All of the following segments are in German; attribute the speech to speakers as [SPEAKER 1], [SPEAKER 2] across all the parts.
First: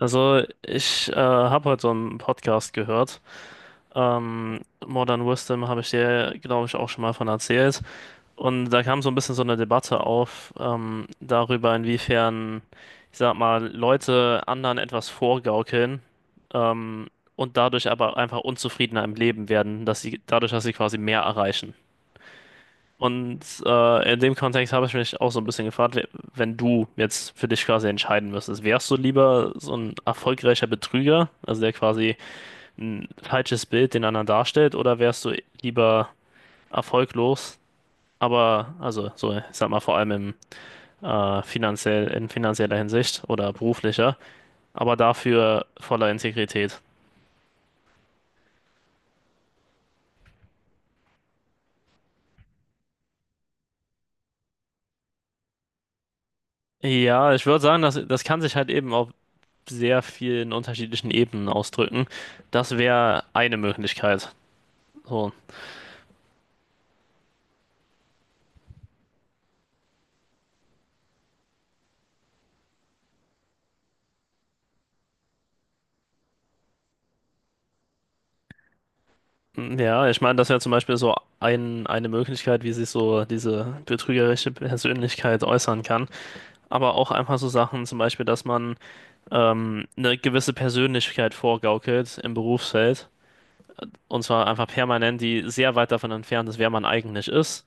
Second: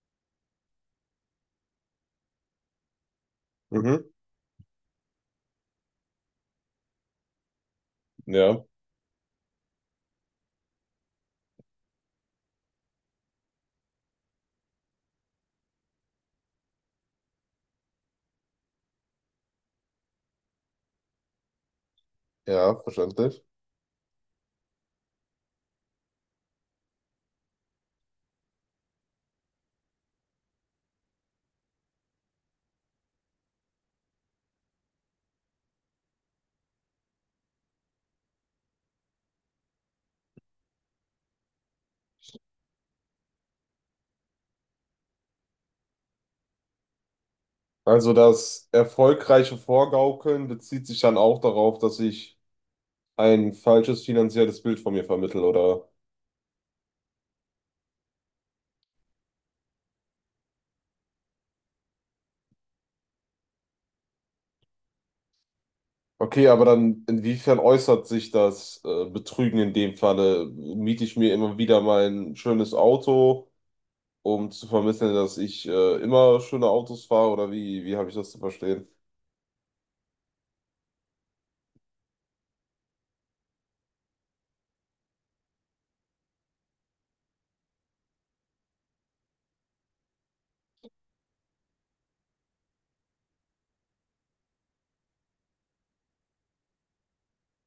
[SPEAKER 1] Also, ich habe heute so einen Podcast gehört.
[SPEAKER 2] Mhm.
[SPEAKER 1] Ähm, Modern Wisdom habe ich dir, glaube ich, auch schon mal von erzählt.
[SPEAKER 2] Ja,
[SPEAKER 1] Und da kam so ein bisschen so eine Debatte auf, darüber, inwiefern, ich sag mal, Leute anderen etwas vorgaukeln, ähm, und dadurch aber einfach unzufriedener im Leben werden, dass sie dadurch, dass sie quasi mehr erreichen.
[SPEAKER 2] ja,
[SPEAKER 1] Und
[SPEAKER 2] verständlich.
[SPEAKER 1] in dem Kontext habe ich mich auch so ein bisschen gefragt, wenn du jetzt für dich quasi entscheiden müsstest, wärst du lieber so ein erfolgreicher Betrüger, also der quasi ein falsches Bild den anderen darstellt, oder wärst du lieber erfolglos, aber, also so, ich sag mal, vor allem finanziell, in finanzieller Hinsicht oder beruflicher, aber dafür voller Integrität?
[SPEAKER 2] Also das erfolgreiche Vorgaukeln bezieht sich dann auch darauf, dass ich ein falsches finanzielles Bild von mir vermittle, oder?
[SPEAKER 1] Ja, ich würde sagen, das kann sich halt eben auf sehr vielen unterschiedlichen Ebenen ausdrücken. Das wäre eine Möglichkeit. So.
[SPEAKER 2] Okay, aber dann inwiefern äußert sich das Betrügen in dem Falle? Miete ich mir immer wieder mein schönes Auto, um zu vermitteln, dass ich immer schöne Autos fahre, oder wie habe ich das zu verstehen?
[SPEAKER 1] Ja, ich meine, das wäre zum Beispiel so eine Möglichkeit, wie sich so diese betrügerische Persönlichkeit äußern kann. Aber auch einfach so Sachen, zum Beispiel, dass man eine gewisse Persönlichkeit vorgaukelt im Berufsfeld. Und zwar einfach permanent, die sehr weit davon entfernt ist, wer man eigentlich ist.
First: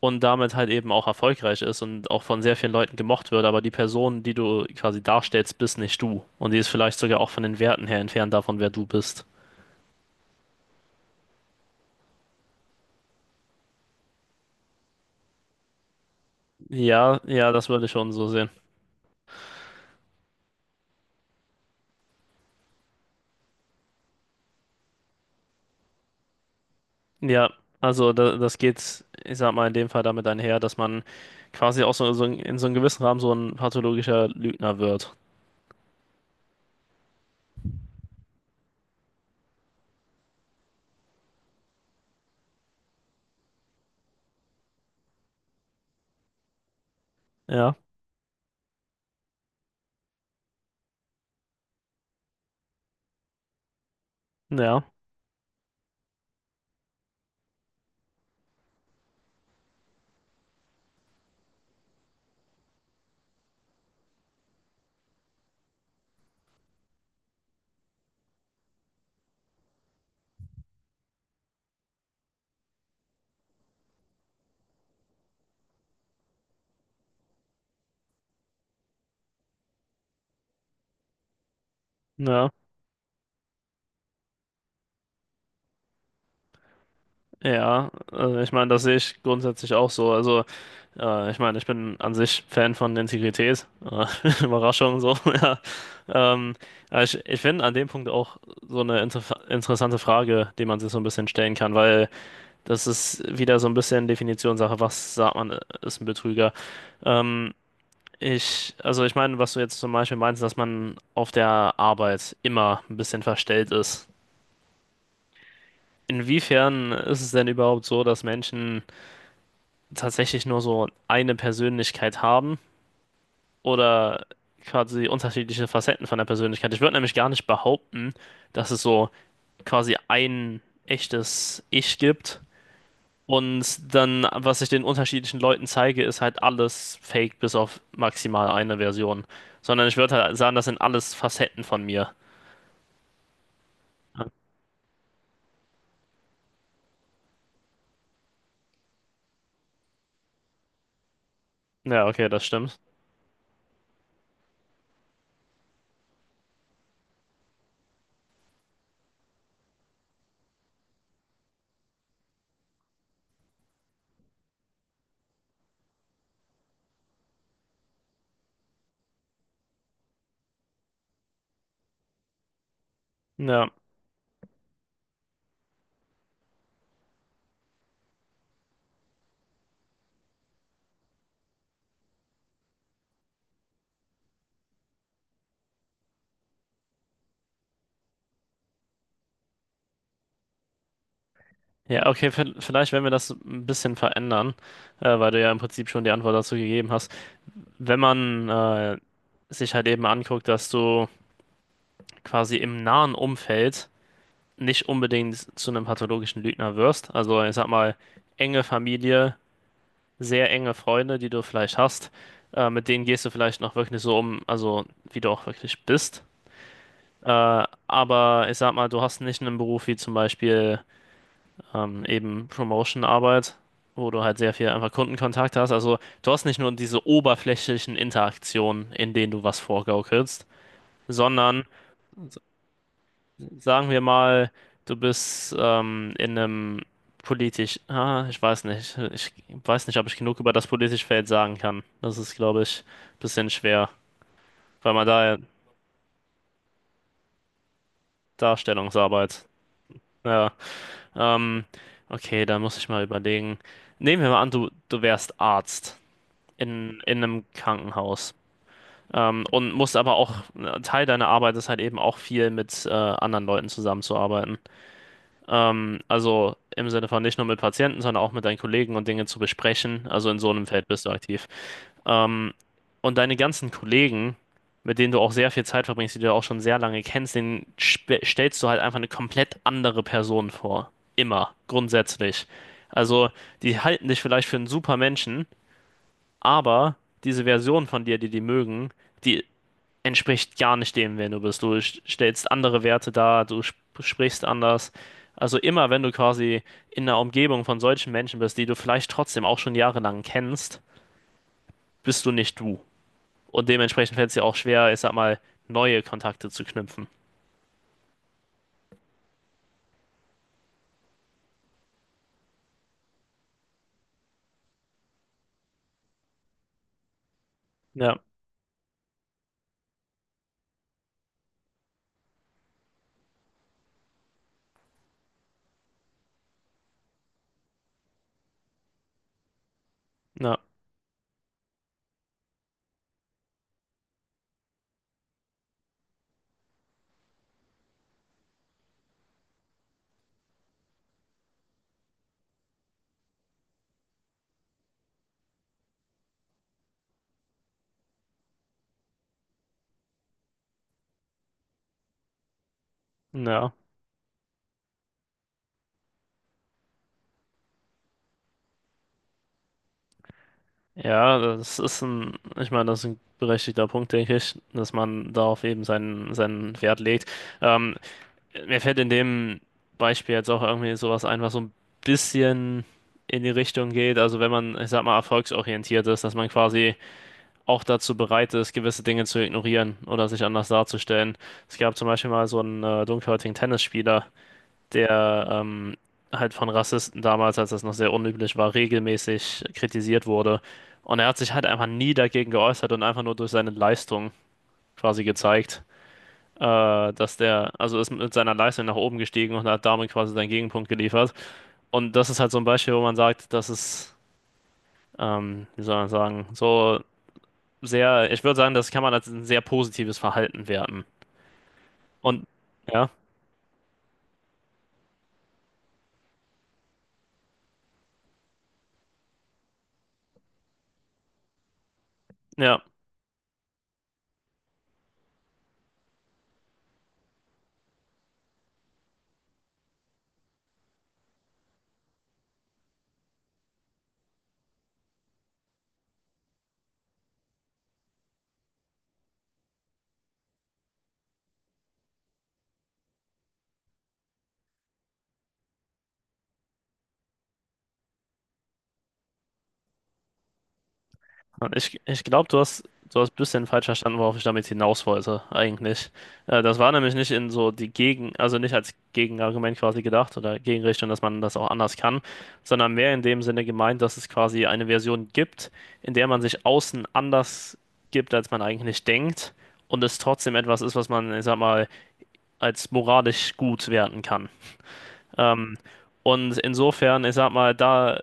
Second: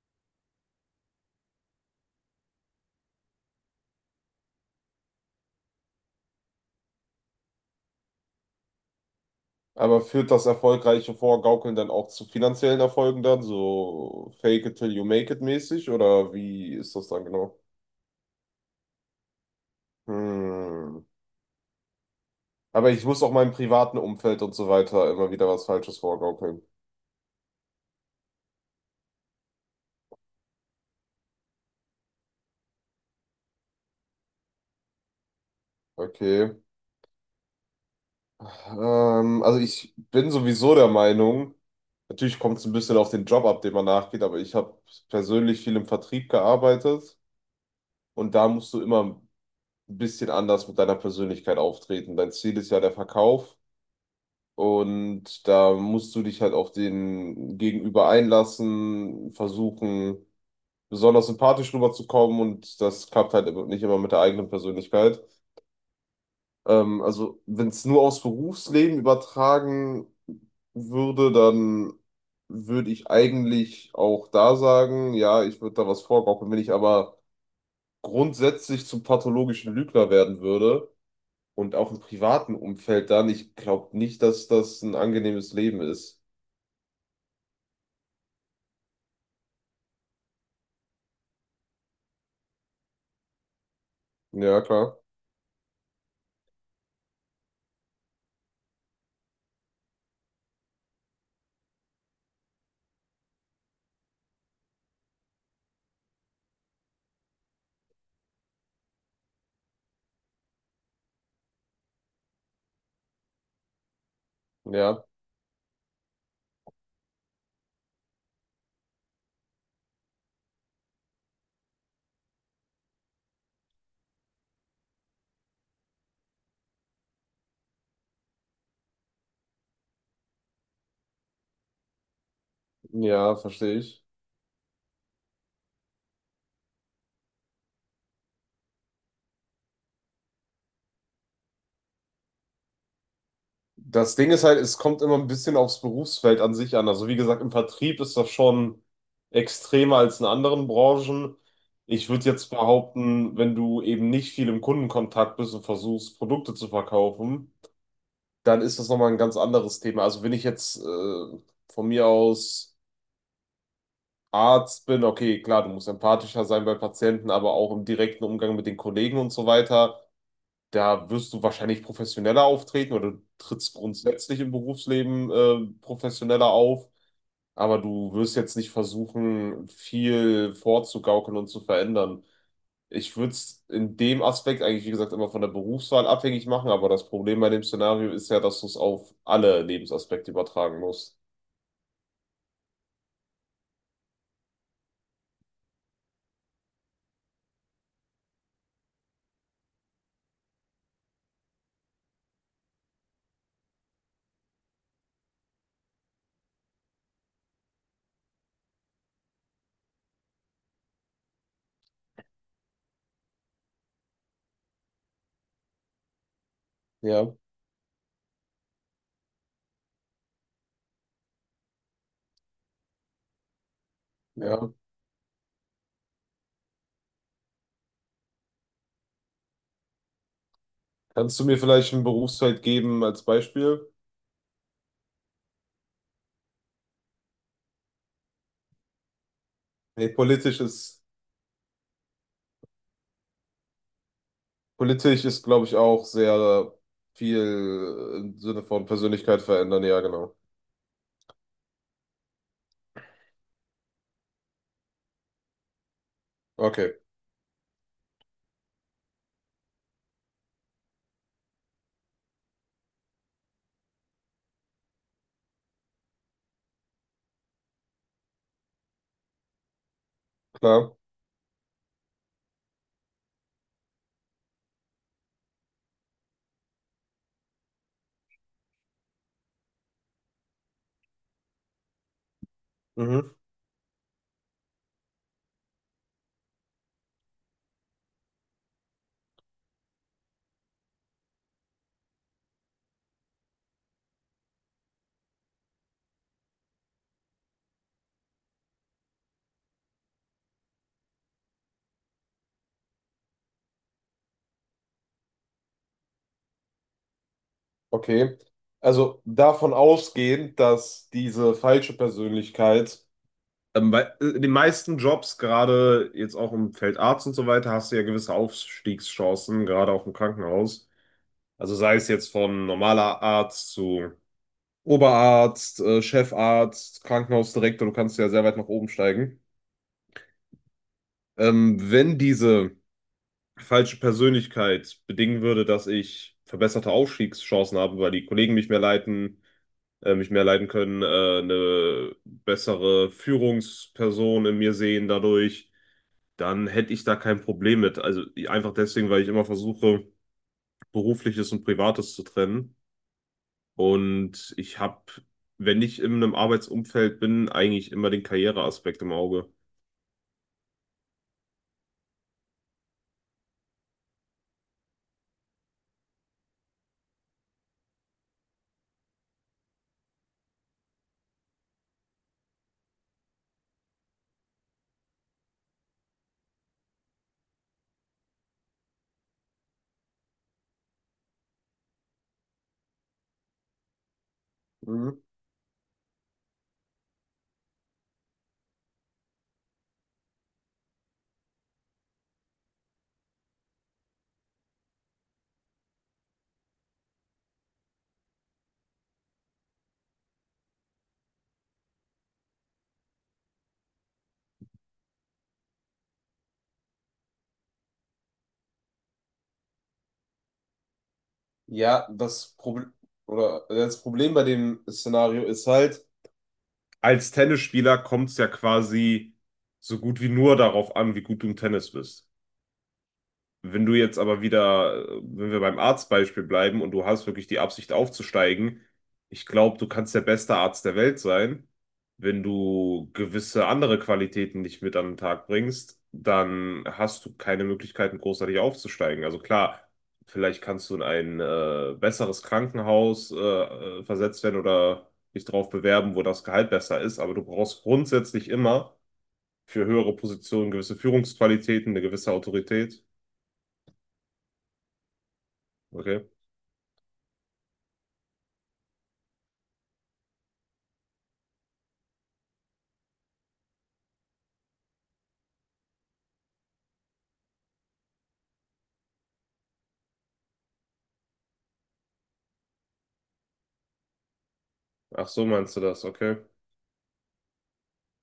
[SPEAKER 1] Und damit halt eben auch erfolgreich ist und auch von sehr vielen Leuten gemocht wird. Aber die Person, die du quasi darstellst, bist nicht du. Und die ist vielleicht sogar auch von den Werten her entfernt davon, wer du bist.
[SPEAKER 2] Aber führt das erfolgreiche Vorgaukeln dann auch zu finanziellen Erfolgen dann, so fake it till you make it mäßig, oder wie ist das
[SPEAKER 1] Ja,
[SPEAKER 2] dann
[SPEAKER 1] ja,
[SPEAKER 2] genau?
[SPEAKER 1] das würde ich schon so sehen.
[SPEAKER 2] Hm. Aber ich muss auch meinem privaten Umfeld und so weiter immer wieder was Falsches vorgaukeln.
[SPEAKER 1] Ja, also da, das geht, ich sag mal, in dem Fall damit einher, dass man quasi auch so, so in so einem gewissen Rahmen so ein pathologischer Lügner wird.
[SPEAKER 2] Okay. Also ich bin sowieso der Meinung, natürlich kommt es ein bisschen auf den Job ab, den man nachgeht, aber ich habe persönlich viel im Vertrieb gearbeitet
[SPEAKER 1] Ja,
[SPEAKER 2] und da musst du immer ein bisschen anders mit deiner Persönlichkeit auftreten. Dein Ziel ist ja der Verkauf.
[SPEAKER 1] ja,
[SPEAKER 2] Und da musst du dich halt auf den Gegenüber einlassen, versuchen, besonders sympathisch rüberzukommen und das klappt halt nicht immer mit der eigenen Persönlichkeit. Also, wenn es nur aufs Berufsleben übertragen würde, dann würde ich eigentlich auch da sagen, ja, ich würde da was vorgaukeln. Wenn ich aber grundsätzlich zum pathologischen Lügner werden würde und auch im
[SPEAKER 1] ja,
[SPEAKER 2] privaten Umfeld dann, ich glaube nicht, dass das ein angenehmes Leben ist.
[SPEAKER 1] ja. Also ich meine, das sehe ich grundsätzlich auch so. Also, ich meine, ich bin an sich Fan von Integrität.
[SPEAKER 2] Ja, klar.
[SPEAKER 1] Überraschung so, ja. Ähm, aber ich finde an dem Punkt auch so eine interessante Frage, die man sich so ein bisschen stellen kann, weil das ist wieder so ein bisschen Definitionssache, was sagt man, ist ein Betrüger? Ähm, Ich, also ich meine, was du jetzt zum Beispiel meinst, dass man auf der Arbeit immer ein bisschen verstellt ist.
[SPEAKER 2] Ja,
[SPEAKER 1] Inwiefern ist es denn überhaupt so, dass Menschen tatsächlich nur so eine Persönlichkeit haben oder quasi unterschiedliche Facetten von der Persönlichkeit? Ich würde nämlich gar nicht behaupten, dass es so quasi ein echtes Ich gibt.
[SPEAKER 2] ja, verstehe
[SPEAKER 1] Und
[SPEAKER 2] ich.
[SPEAKER 1] dann, was ich den unterschiedlichen Leuten zeige, ist halt alles fake bis auf maximal eine Version. Sondern ich würde halt sagen, das sind alles Facetten von mir.
[SPEAKER 2] Das Ding ist halt, es kommt immer ein bisschen aufs Berufsfeld an sich an. Also wie gesagt, im Vertrieb ist das schon extremer als in anderen Branchen.
[SPEAKER 1] Ja,
[SPEAKER 2] Ich würde
[SPEAKER 1] okay, das
[SPEAKER 2] jetzt
[SPEAKER 1] stimmt.
[SPEAKER 2] behaupten, wenn du eben nicht viel im Kundenkontakt bist und versuchst, Produkte zu verkaufen, dann ist das nochmal ein ganz anderes Thema. Also wenn ich jetzt von mir aus Arzt bin, okay, klar, du musst empathischer sein bei Patienten, aber auch im direkten Umgang mit den Kollegen und so weiter. Da wirst du wahrscheinlich professioneller auftreten oder du
[SPEAKER 1] Ja,
[SPEAKER 2] trittst grundsätzlich im Berufsleben professioneller auf, aber du wirst jetzt nicht versuchen, viel vorzugaukeln und zu verändern. Ich würde es in dem Aspekt eigentlich, wie gesagt, immer von der Berufswahl abhängig machen, aber das Problem bei dem Szenario ist ja, dass du es auf alle Lebensaspekte übertragen musst.
[SPEAKER 1] ja, okay, vielleicht wenn wir das ein bisschen verändern, weil du ja im Prinzip schon die Antwort dazu gegeben hast. Wenn man sich halt eben anguckt, dass du quasi im nahen Umfeld nicht unbedingt zu einem pathologischen Lügner wirst, also ich sag mal, enge Familie, sehr enge Freunde, die du vielleicht hast, mit denen gehst du vielleicht noch wirklich so um, also wie du auch wirklich bist.
[SPEAKER 2] Ja,
[SPEAKER 1] Äh, aber ich sag mal, du hast nicht einen Beruf wie zum Beispiel. Eben Promotion-Arbeit, wo du halt sehr viel
[SPEAKER 2] ja.
[SPEAKER 1] einfach Kundenkontakt hast. Also du hast nicht nur diese oberflächlichen Interaktionen, in denen du was vorgaukelst,
[SPEAKER 2] Kannst du mir
[SPEAKER 1] sondern
[SPEAKER 2] vielleicht ein
[SPEAKER 1] s-
[SPEAKER 2] Berufsfeld geben als Beispiel?
[SPEAKER 1] sagen wir mal, du bist in einem ich weiß nicht, ob
[SPEAKER 2] Nee,
[SPEAKER 1] ich genug über
[SPEAKER 2] politisch
[SPEAKER 1] das
[SPEAKER 2] ist.
[SPEAKER 1] politische Feld sagen kann. Das ist, glaube ich, ein bisschen schwer, weil man
[SPEAKER 2] Politisch
[SPEAKER 1] da ja
[SPEAKER 2] ist, glaube ich, auch sehr viel im Sinne von Persönlichkeit
[SPEAKER 1] Darstellungsarbeit,
[SPEAKER 2] verändern. Ja, genau.
[SPEAKER 1] ja, ähm, okay, da muss ich mal überlegen. Nehmen wir mal an, du wärst Arzt.
[SPEAKER 2] Okay,
[SPEAKER 1] In einem Krankenhaus. Und musst aber auch, Teil deiner Arbeit ist halt eben auch viel mit anderen Leuten zusammenzuarbeiten. Also im Sinne von nicht nur mit Patienten, sondern auch mit deinen Kollegen und Dinge zu besprechen. Also in so einem Feld
[SPEAKER 2] klar.
[SPEAKER 1] bist du aktiv. Ähm, und deine ganzen Kollegen, mit denen du auch sehr viel Zeit verbringst, die du ja auch schon sehr lange kennst, denen stellst du halt einfach eine komplett andere Person vor. Immer, grundsätzlich. Also
[SPEAKER 2] Mhm.
[SPEAKER 1] die halten dich vielleicht für einen super Menschen, aber diese Version von dir, die die mögen, die entspricht gar nicht dem, wer du bist. Du stellst andere Werte dar, du sp sprichst anders. Also immer, wenn du quasi in einer Umgebung von solchen Menschen bist, die du vielleicht trotzdem auch schon jahrelang kennst, bist du nicht du. Und dementsprechend fällt es dir auch schwer, ich sag mal, neue Kontakte zu knüpfen.
[SPEAKER 2] Okay. Also davon ausgehend, dass diese falsche Persönlichkeit, bei in den meisten Jobs, gerade jetzt auch im Feld Arzt und so weiter, hast du ja
[SPEAKER 1] Ja,
[SPEAKER 2] gewisse Aufstiegschancen, gerade auch im Krankenhaus. Also sei es jetzt von normaler Arzt zu Oberarzt, Chefarzt, Krankenhausdirektor, du kannst ja sehr weit nach oben steigen.
[SPEAKER 1] ja,
[SPEAKER 2] Wenn diese falsche Persönlichkeit bedingen würde, dass ich verbesserte Aufstiegschancen habe, weil die Kollegen mich mehr leiten können, eine bessere Führungsperson in mir sehen dadurch, dann hätte ich da kein Problem mit. Also einfach deswegen, weil ich immer versuche, berufliches und privates zu trennen.
[SPEAKER 1] ja.
[SPEAKER 2] Und ich habe, wenn ich in einem Arbeitsumfeld bin, eigentlich immer den Karriereaspekt im Auge.
[SPEAKER 1] Ja, das ist ein, ich meine, das ist ein berechtigter Punkt, denke ich, dass man darauf eben seinen Wert legt. Ähm, Mir fällt in dem Beispiel jetzt auch irgendwie sowas ein, was so ein bisschen in die Richtung geht. Also wenn man, ich sag mal, erfolgsorientiert ist, dass man quasi auch dazu bereit ist, gewisse Dinge zu ignorieren oder sich anders darzustellen. Es gab zum Beispiel mal so einen dunkelhäutigen Tennisspieler,
[SPEAKER 2] Mhm.
[SPEAKER 1] der halt von Rassisten damals, als das noch sehr unüblich war, regelmäßig kritisiert wurde. Und er hat sich halt einfach nie dagegen geäußert und einfach nur durch seine Leistung quasi gezeigt dass der, also ist mit seiner Leistung nach oben gestiegen und hat damit quasi seinen Gegenpunkt geliefert. Und das ist halt so ein Beispiel, wo man sagt, das ist, wie soll man sagen, so sehr, ich würde sagen, das kann man als ein sehr positives Verhalten werten.
[SPEAKER 2] Ja,
[SPEAKER 1] Und
[SPEAKER 2] das Problem
[SPEAKER 1] ja,
[SPEAKER 2] oder das Problem bei dem Szenario ist halt, als Tennisspieler kommt es ja quasi so gut wie nur darauf an, wie gut du im Tennis bist.
[SPEAKER 1] ja.
[SPEAKER 2] Wenn du jetzt aber wieder, wenn wir beim Arztbeispiel bleiben und du hast wirklich die Absicht aufzusteigen, ich glaube, du kannst der beste Arzt der Welt sein. Wenn du gewisse andere Qualitäten nicht mit an den Tag bringst, dann hast du keine Möglichkeiten, großartig aufzusteigen. Also klar, vielleicht kannst du in ein besseres Krankenhaus versetzt werden oder dich darauf bewerben, wo das Gehalt besser ist, aber du brauchst grundsätzlich immer für höhere Positionen gewisse Führungsqualitäten,
[SPEAKER 1] Ich,
[SPEAKER 2] eine
[SPEAKER 1] ich
[SPEAKER 2] gewisse
[SPEAKER 1] glaube,
[SPEAKER 2] Autorität.
[SPEAKER 1] du hast ein bisschen falsch verstanden, worauf ich damit hinaus wollte, eigentlich.
[SPEAKER 2] Okay.
[SPEAKER 1] Das war nämlich nicht in so die Gegen, also nicht als Gegenargument quasi gedacht oder Gegenrichtung, dass man das auch anders kann, sondern mehr in dem Sinne gemeint, dass es quasi eine Version gibt, in der man sich außen anders gibt, als man eigentlich denkt und es trotzdem etwas ist, was man, ich sag mal, als moralisch gut werten kann.
[SPEAKER 2] Ach so, meinst
[SPEAKER 1] Ähm,
[SPEAKER 2] du das, okay.
[SPEAKER 1] und insofern, ich sag mal, da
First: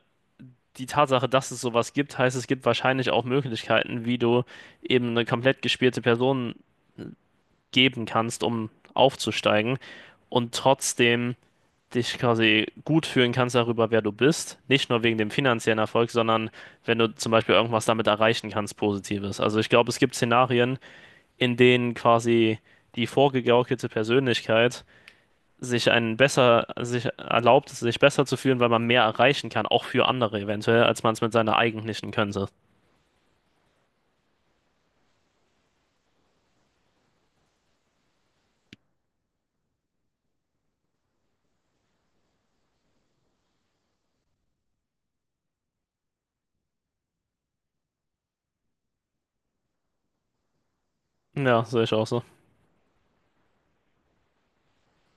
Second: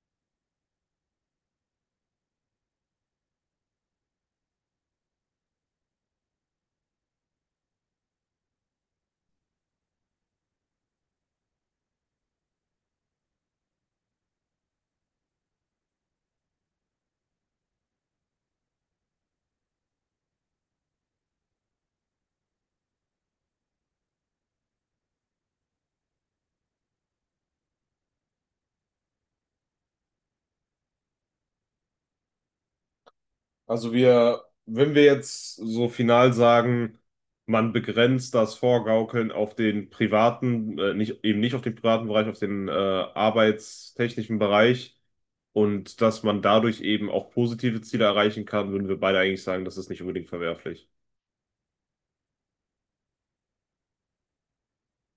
[SPEAKER 1] die Tatsache, dass es sowas gibt, heißt, es gibt wahrscheinlich auch Möglichkeiten, wie du eben eine komplett gespielte Person geben kannst, um aufzusteigen und trotzdem dich quasi gut fühlen kannst darüber, wer du bist. Nicht nur wegen dem finanziellen Erfolg, sondern wenn du zum Beispiel irgendwas damit erreichen kannst, Positives. Also ich glaube, es gibt Szenarien, in denen quasi die vorgegaukelte Persönlichkeit sich einen besser, sich erlaubt, sich besser zu fühlen, weil man mehr erreichen kann, auch für andere eventuell, als man es mit seiner eigentlichen Könnte.
[SPEAKER 2] Also wir, wenn wir jetzt so final sagen, man begrenzt das Vorgaukeln auf den privaten, nicht, eben nicht auf den privaten Bereich, auf den arbeitstechnischen Bereich und dass man dadurch eben auch positive Ziele erreichen kann, würden wir beide eigentlich sagen, das ist nicht unbedingt verwerflich.
[SPEAKER 1] Ja, sehe ich auch so.